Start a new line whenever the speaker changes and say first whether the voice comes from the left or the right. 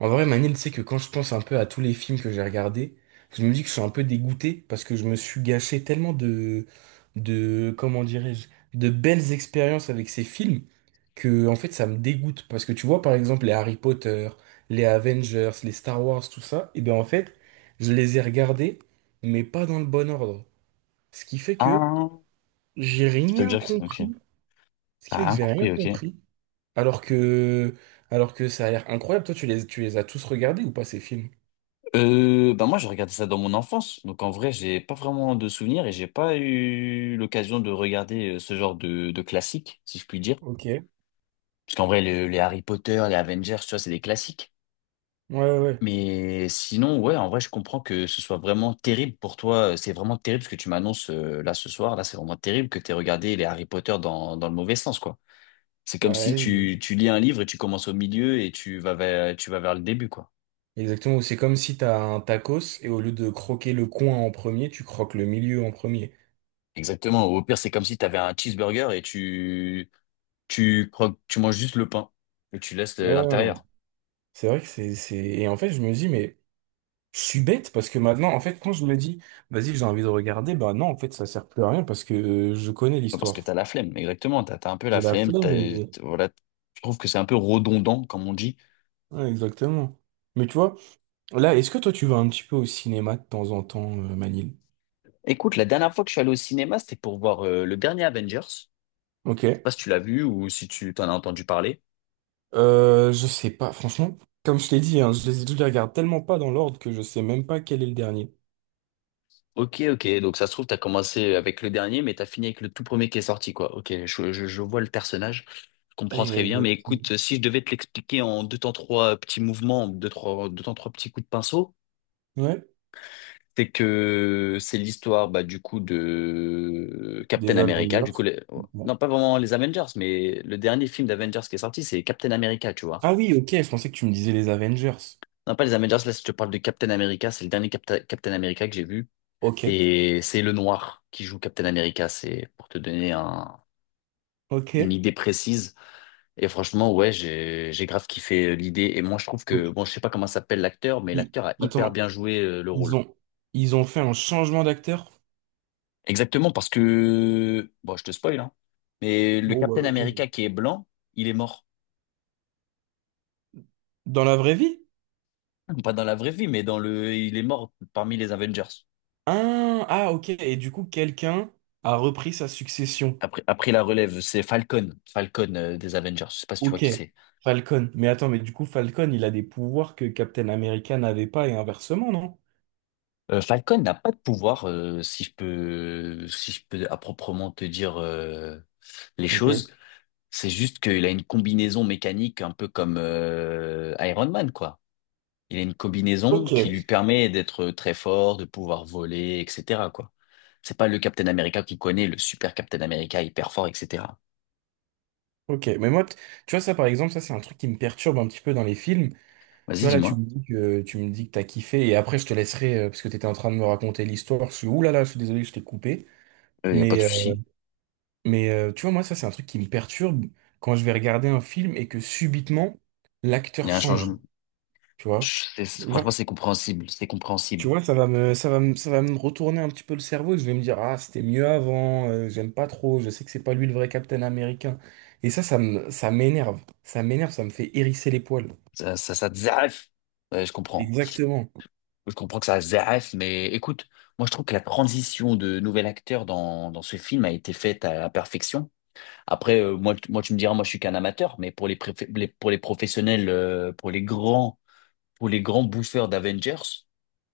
right: En vrai, Manil, c'est que quand je pense un peu à tous les films que j'ai regardés, je me dis que je suis un peu dégoûté parce que je me suis gâché tellement comment dirais-je, de belles expériences avec ces films que, en fait, ça me dégoûte. Parce que tu vois, par exemple, les Harry Potter, les Avengers, les Star Wars, tout ça, et bien, en fait, je les ai regardés, mais pas dans le bon ordre. Ce qui fait que
left: Ah,
right: j'ai
left: ça veut
right: rien
left: dire que c'est... Ok.
right: compris. Ce qui
left: T'as
right: fait que
left: rien
right: j'ai rien
left: compris, ok.
right: compris. Alors que, alors que ça a l'air incroyable. Toi, tu les as tous regardés ou pas ces films?
left: Bah moi, j'ai regardé ça dans mon enfance. Donc, en vrai, j'ai pas vraiment de souvenirs et j'ai pas eu l'occasion de regarder ce genre de classique, si je puis dire.
right: Ok. Ouais,
left: Parce qu'en vrai, les Harry Potter, les Avengers, tu vois, c'est des classiques.
right: ouais, ouais.
left: Mais sinon, ouais, en vrai, je comprends que ce soit vraiment terrible pour toi. C'est vraiment terrible ce que tu m'annonces là ce soir. Là, c'est vraiment terrible que t'aies regardé les Harry Potter dans le mauvais sens, quoi. C'est comme
right: Bah,
left: si
right: ouais,
left: tu lis un livre et tu commences au milieu et tu vas vers le début, quoi.
right: exactement. C'est comme si t'as un tacos et au lieu de croquer le coin en premier, tu croques le milieu en premier.
left: Exactement. Au pire, c'est comme si tu avais un cheeseburger et tu manges juste le pain et tu laisses
right: Ouais, ouais, ouais.
left: l'intérieur.
right: C'est vrai que c'est... Et en fait, je me dis, mais je suis bête parce que maintenant, en fait, quand je me dis, vas-y, j'ai envie de regarder, bah non, en fait, ça sert plus à rien parce que je connais
left: Parce que
right: l'histoire.
left: t'as la flemme, exactement. T'as un peu la
right: J'ai la
left: flemme.
right: flemme et...
left: Voilà. Je trouve que c'est un peu redondant, comme on dit.
right: Ouais, exactement. Mais tu vois, là, est-ce que toi, tu vas un petit peu au cinéma de temps en temps, Manil?
left: Écoute, la dernière fois que je suis allé au cinéma, c'était pour voir le dernier Avengers. Je sais pas
right: Ok.
left: si tu l'as vu ou si tu t'en as entendu parler.
right: Je sais pas, franchement, comme je t'ai dit, hein, je les regarde tellement pas dans l'ordre que je sais même pas quel est le dernier.
left: Ok, ok. Donc ça se trouve, t'as commencé avec le dernier, mais t'as fini avec le tout premier qui est sorti, quoi. Ok, je vois le personnage. Je comprends très
right: Et,
left: bien. Mais écoute, si je devais te l'expliquer en deux temps trois petits mouvements, deux temps trois petits coups de pinceau,
right: ouais,
left: c'est que c'est l'histoire, bah, du coup, de Captain
right: des
left: America. Du coup,
right: Avengers. Bon.
left: non, pas vraiment les Avengers, mais le dernier film d'Avengers qui est sorti, c'est Captain America, tu vois.
right: Ah oui, ok, je pensais que tu me disais les Avengers.
left: Non, pas les Avengers, là, si je te parle de Captain America, c'est le dernier Captain America que j'ai vu.
right: Ok,
left: Et c'est le noir qui joue Captain America, c'est pour te donner
right: ok.
left: une idée précise. Et franchement, ouais, j'ai grave kiffé l'idée. Et moi, je trouve que,
right: Donc,
left: bon, je sais pas comment s'appelle l'acteur, mais
right: i-
left: l'acteur a hyper
right: Attends,
left: bien joué le
right: ils
left: rôle.
right: ont, ils ont fait un changement d'acteur?
left: Exactement, parce que, bon, je te spoil, hein, mais le
right: Bon, bah
left: Captain America
right: vas-y.
left: qui est blanc, il est mort.
right: Dans la vraie vie?
left: Pas dans la vraie vie, mais dans le, il est mort parmi les Avengers.
right: Ah, ah, ok, et du coup, quelqu'un a repris sa succession.
left: Après la relève, c'est Falcon, Falcon des Avengers. Je sais pas si tu vois
right: Ok,
left: qui c'est.
right: Falcon. Mais attends, mais du coup, Falcon, il a des pouvoirs que Captain America n'avait pas et inversement, non?
left: Falcon n'a pas de pouvoir, si je peux, si je peux à proprement te dire les
right: Ok,
left: choses. C'est juste qu'il a une combinaison mécanique un peu comme Iron Man, quoi. Il a une combinaison
right: ok,
left: qui lui permet d'être très fort, de pouvoir voler, etc., quoi. C'est pas le Captain America qui connaît, le super Captain America hyper fort, etc.
right: ok. Mais moi, tu vois, ça par exemple, ça c'est un truc qui me perturbe un petit peu dans les films. Tu
left: Vas-y,
right: vois, là,
left: dis-moi.
right: tu me dis que t'as kiffé et après, je te laisserai, parce que t'étais en train de me raconter l'histoire. Je suis, ouh là là, je suis désolé, je t'ai coupé.
left: Il n'y a pas de
right: Mais, euh,
left: souci.
right: mais tu vois, moi, ça c'est un truc qui me perturbe quand je vais regarder un film et que subitement,
left: Il
right: l'acteur
left: y a un
right: change.
left: changement.
right: Tu vois?
left: Franchement, c'est compréhensible. C'est
right: Tu
left: compréhensible.
right: vois, ça va me retourner un petit peu le cerveau et je vais me dire, ah, c'était mieux avant, j'aime pas trop, je sais que c'est pas lui le vrai Captain Américain. Et ça, ça m'énerve. Ça m'énerve, ça me fait hérisser les poils.
left: Ça te zaf. Ouais, je comprends.
right: Exactement.
left: Je comprends que ça zaf, mais écoute, moi je trouve que la transition de nouvel acteur dans ce film a été faite à la perfection. Après, moi, moi tu me diras, moi je suis qu'un amateur, mais pour pour les professionnels, pour les grands bouffeurs d'Avengers,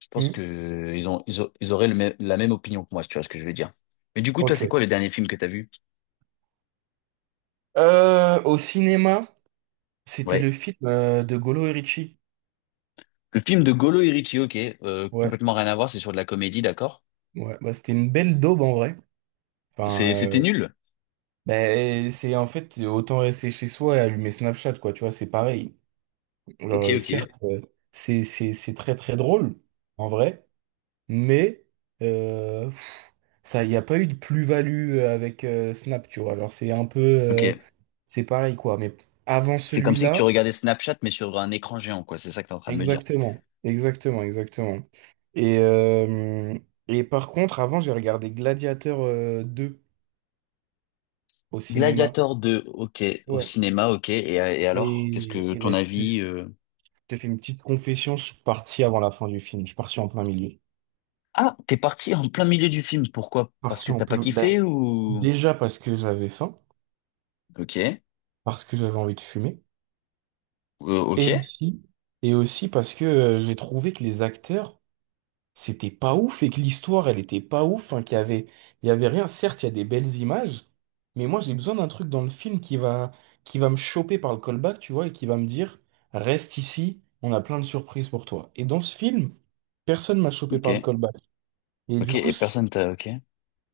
left: je pense
right: Hmm.
left: que ils auraient le la même opinion que moi, si tu vois ce que je veux dire. Mais du coup, toi, c'est
right: Ok.
left: quoi le dernier film que t'as vu?
right: Au cinéma, c'était le
left: Ouais.
right: film de Golo et Ritchie.
left: Le film de Golo et Richie, ok,
right: Ouais,
left: complètement rien à voir, c'est sur de la comédie, d'accord?
right: ouais. Bah, c'était une belle daube en vrai. Enfin,
left: C'était nul?
right: ben, c'est en fait autant rester chez soi et allumer Snapchat, quoi. Tu vois, c'est pareil. Alors,
left: Ok, ok.
right: certes, c'est très très drôle en vrai. Mais pff, ça, il n'y a pas eu de plus-value avec Snap, tu vois. Alors c'est un peu,
left: Ok.
right: c'est pareil quoi. Mais avant
left: C'est comme si que
right: celui-là,
left: tu regardais Snapchat, mais sur un écran géant, quoi, c'est ça que t'es en train de me dire.
right: exactement, exactement, exactement. Et euh, et par contre, avant, j'ai regardé Gladiateur 2 au cinéma.
left: Gladiator 2, ok, au
right: Ouais.
left: cinéma, ok, et alors? Qu'est-ce que
right: Et
left: ton
right: ben, je
left: avis?
right: te fais une petite confession. Je suis parti avant la fin du film. Je suis parti en plein milieu.
left: Ah, t'es parti en plein milieu du film, pourquoi? Parce
right: Parti
left: que
right: en
left: t'as pas
right: plein.
left: kiffé
right: Ben,
left: ou...
right: déjà parce que j'avais faim,
left: Ok,
right: parce que j'avais envie de fumer.
left: ok,
right: Et aussi, parce que j'ai trouvé que les acteurs, c'était pas ouf et que l'histoire, elle était pas ouf, hein, il y avait rien. Certes, il y a des belles images, mais moi, j'ai besoin d'un truc dans le film qui va me choper par le callback, tu vois, et qui va me dire, reste ici, on a plein de surprises pour toi. Et dans ce film, personne m'a chopé
left: ok,
right: par le callback. Et du
left: ok,
right: coup,
left: et personne t'a... Ok.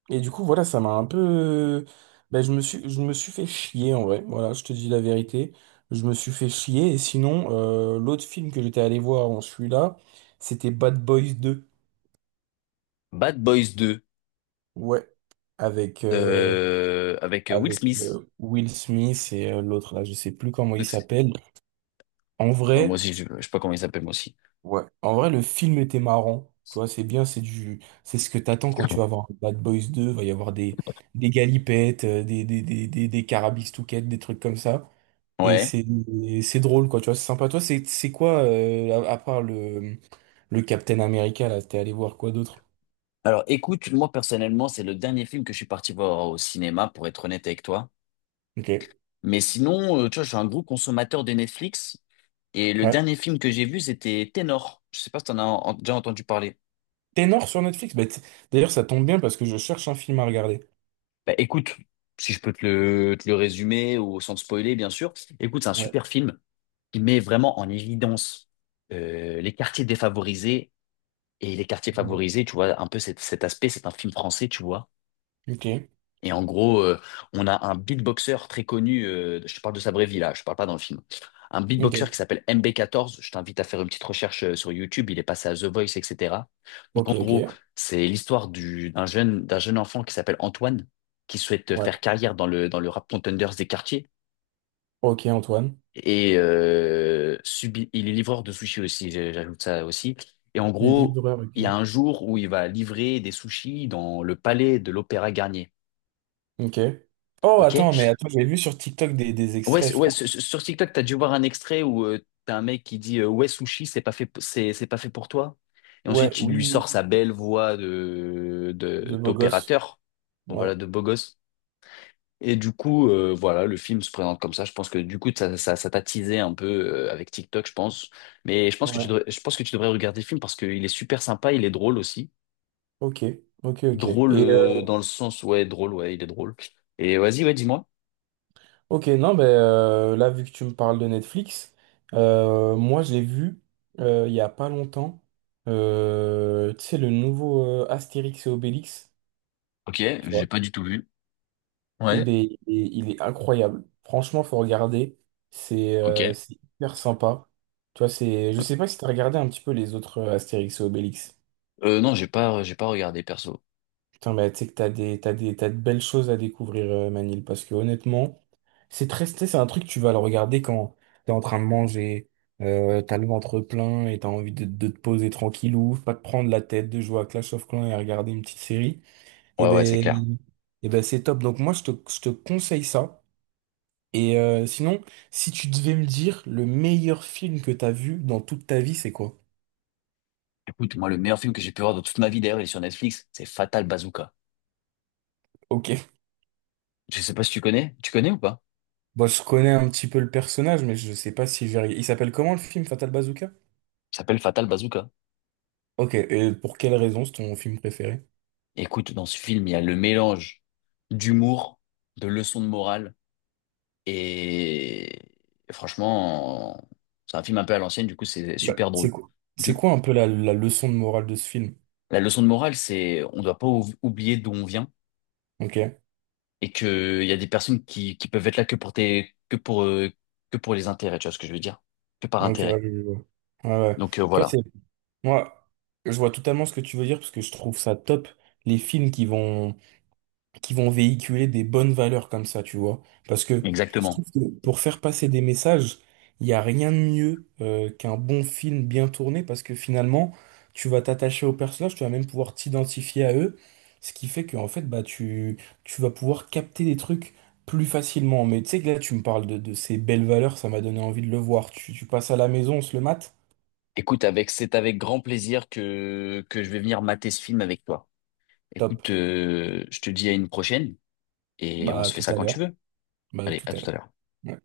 right: voilà, ça m'a un peu... Ben, je me suis fait chier, en vrai. Voilà, je te dis la vérité. Je me suis fait chier. Et sinon, l'autre film que j'étais allé voir en celui-là, c'était Bad Boys deux.
left: Bad Boys 2
right: Ouais. Avec, euh,
left: avec Will
right: avec
left: Smith.
right: Will Smith et l'autre, là, je sais plus comment il
left: Donc, c'est-
right: s'appelle. En
left: oh, moi
right: vrai,
left: aussi, je sais pas comment il s'appelle, moi aussi.
right: ouais. En vrai, le film était marrant. Tu vois, c'est bien, c'est du... C'est ce que t'attends quand tu vas voir Bad Boys deux. Il va y avoir des galipettes, des carabistouquettes, des trucs comme ça. Et
left: Ouais.
right: c'est et c'est drôle, quoi, tu vois, c'est sympa. Toi, c'est quoi, à part le Captain America, là, t'es allé voir quoi d'autre?
left: Alors, écoute, moi personnellement, c'est le dernier film que je suis parti voir au cinéma, pour être honnête avec toi.
right: Ok.
left: Mais sinon, tu vois, je suis un gros consommateur de Netflix. Et le
right: Ouais.
left: dernier film que j'ai vu, c'était Ténor. Je sais pas si t'en as déjà entendu parler.
right: Ténor sur Netflix? Bah, d'ailleurs, ça tombe bien parce que je cherche un film à regarder.
left: Bah, écoute, si je peux te le résumer ou sans te spoiler, bien sûr. Écoute, c'est un super
right: Ouais.
left: film qui met vraiment en évidence les quartiers défavorisés et les quartiers favorisés, tu vois, un peu cet aspect, c'est un film français, tu vois.
right: Ok.
left: Et en gros, on a un beatboxer très connu, je te parle de sa vraie vie là, je parle pas dans le film. Un beatboxer qui
right: Ok.
left: s'appelle MB14, je t'invite à faire une petite recherche sur YouTube, il est passé à The Voice, etc. Donc en
right: Ok,
left: gros,
right: ok.
left: c'est l'histoire d'un jeune enfant qui s'appelle Antoine, qui souhaite
right: Ouais.
left: faire carrière dans le rap contenders des quartiers.
right: Ok, Antoine.
left: Et il est livreur de sushis aussi, j'ajoute ça aussi. Et en gros,
right: Livreur,
left: il y a
right: ok.
left: un jour où il va livrer des sushis dans le palais de l'Opéra Garnier.
right: Ok. Oh,
left: Ok?
right: attends, mais attends, j'ai vu sur TikTok des
left: Ouais,
right: extraits, je crois.
left: sur sur TikTok, t'as dû voir un extrait où t'as un mec qui dit ouais sushi, c'est pas fait pour toi. Et
right: Ouais,
left: ensuite, il
right: oui,
left: lui
right: oui,
left: sort
right: oui,
left: sa belle voix de
right: de beau gosse.
left: d'opérateur, bon, voilà,
right: Ouais,
left: de beau gosse. Et du coup, voilà, le film se présente comme ça. Je pense que du coup, ça t'a teasé un peu avec TikTok, je pense. Mais je pense que
right: ouais.
left: tu devrais, je pense que tu devrais regarder le film parce qu'il est super sympa, il est drôle aussi.
right: Ok, ok, ok.
left: Drôle
right: Et
left: dans le sens, ouais, drôle, ouais, il est drôle. Et vas-y, ouais, dis-moi.
right: ok, non, ben là, vu que tu me parles de Netflix, moi, je l'ai vu il y a pas longtemps. Tu sais, le nouveau Astérix et Obélix,
left: Ok,
right: tu
left: j'ai
right: vois.
left: pas du tout vu.
right: Et
left: Ouais.
right: ben, il est incroyable. Franchement, faut regarder.
left: Ok.
right: C'est hyper sympa. Tu vois, c'est... Je sais pas si tu as regardé un petit peu les autres Astérix et Obélix.
left: Non, j'ai pas regardé perso.
right: Putain, bah, tu sais que t'as de belles choses à découvrir, Manil, parce que honnêtement, c'est très, c'est un truc, tu vas le regarder quand t'es en train de manger, t'as le ventre plein et t'as envie de te poser tranquillou, pas te prendre la tête, de jouer à Clash of Clans et à regarder une petite série. Et
left: Ouais, ouais, c'est clair.
right: ben, c'est top. Donc moi, je te conseille ça. Et sinon, si tu devais me dire le meilleur film que t'as vu dans toute ta vie, c'est quoi?
left: Écoute, moi, le meilleur film que j'ai pu voir de toute ma vie, d'ailleurs, il est sur Netflix, c'est Fatal Bazooka.
right: Ok.
left: Je sais pas si tu connais. Tu connais ou pas?
right: Bon, je connais un petit peu le personnage, mais je sais pas si je vais... Il s'appelle comment le film Fatal Bazooka?
left: Il s'appelle Fatal Bazooka.
right: Ok, et pour quelle raison c'est ton film préféré?
left: Écoute, dans ce film, il y a le mélange d'humour, de leçons de morale, et franchement, c'est un film un peu à l'ancienne, du coup, c'est
right: Bah,
left: super drôle.
right: c'est
left: Du-
right: quoi un peu la leçon de morale de ce film?
left: La leçon de morale, c'est on ne doit pas oublier d'où on vient
right: Ok,
left: et que il y a des personnes qui peuvent être là que pour tes, que pour les intérêts, tu vois ce que je veux dire? Que par
right: ok,
left: intérêt.
right: ouais, je vois. Ouais, ouais.
left: Donc
right: Toi,
left: voilà,
right: c'est, moi, je vois totalement ce que tu veux dire parce que je trouve ça top, les films qui vont véhiculer des bonnes valeurs comme ça, tu vois. Parce que je
left: exactement.
right: trouve que pour faire passer des messages, il n'y a rien de mieux qu'un bon film bien tourné parce que finalement, tu vas t'attacher aux personnages, tu vas même pouvoir t'identifier à eux, ce qui fait qu'en fait, bah, tu vas pouvoir capter des trucs plus facilement. Mais tu sais que là, tu me parles de ces belles valeurs, ça m'a donné envie de le voir. Tu passes à la maison, on se le mate?
left: Écoute, c'est avec grand plaisir que je vais venir mater ce film avec toi.
right: Top.
left: Écoute, je te dis à une prochaine et on
right: Bah, à
left: se fait
right: tout
left: ça
right: à
left: quand tu
right: l'heure.
left: veux.
right: Bah, à
left: Allez,
right: tout
left: à
right: à
left: tout
right: l'heure.
left: à l'heure.
right: Ouais.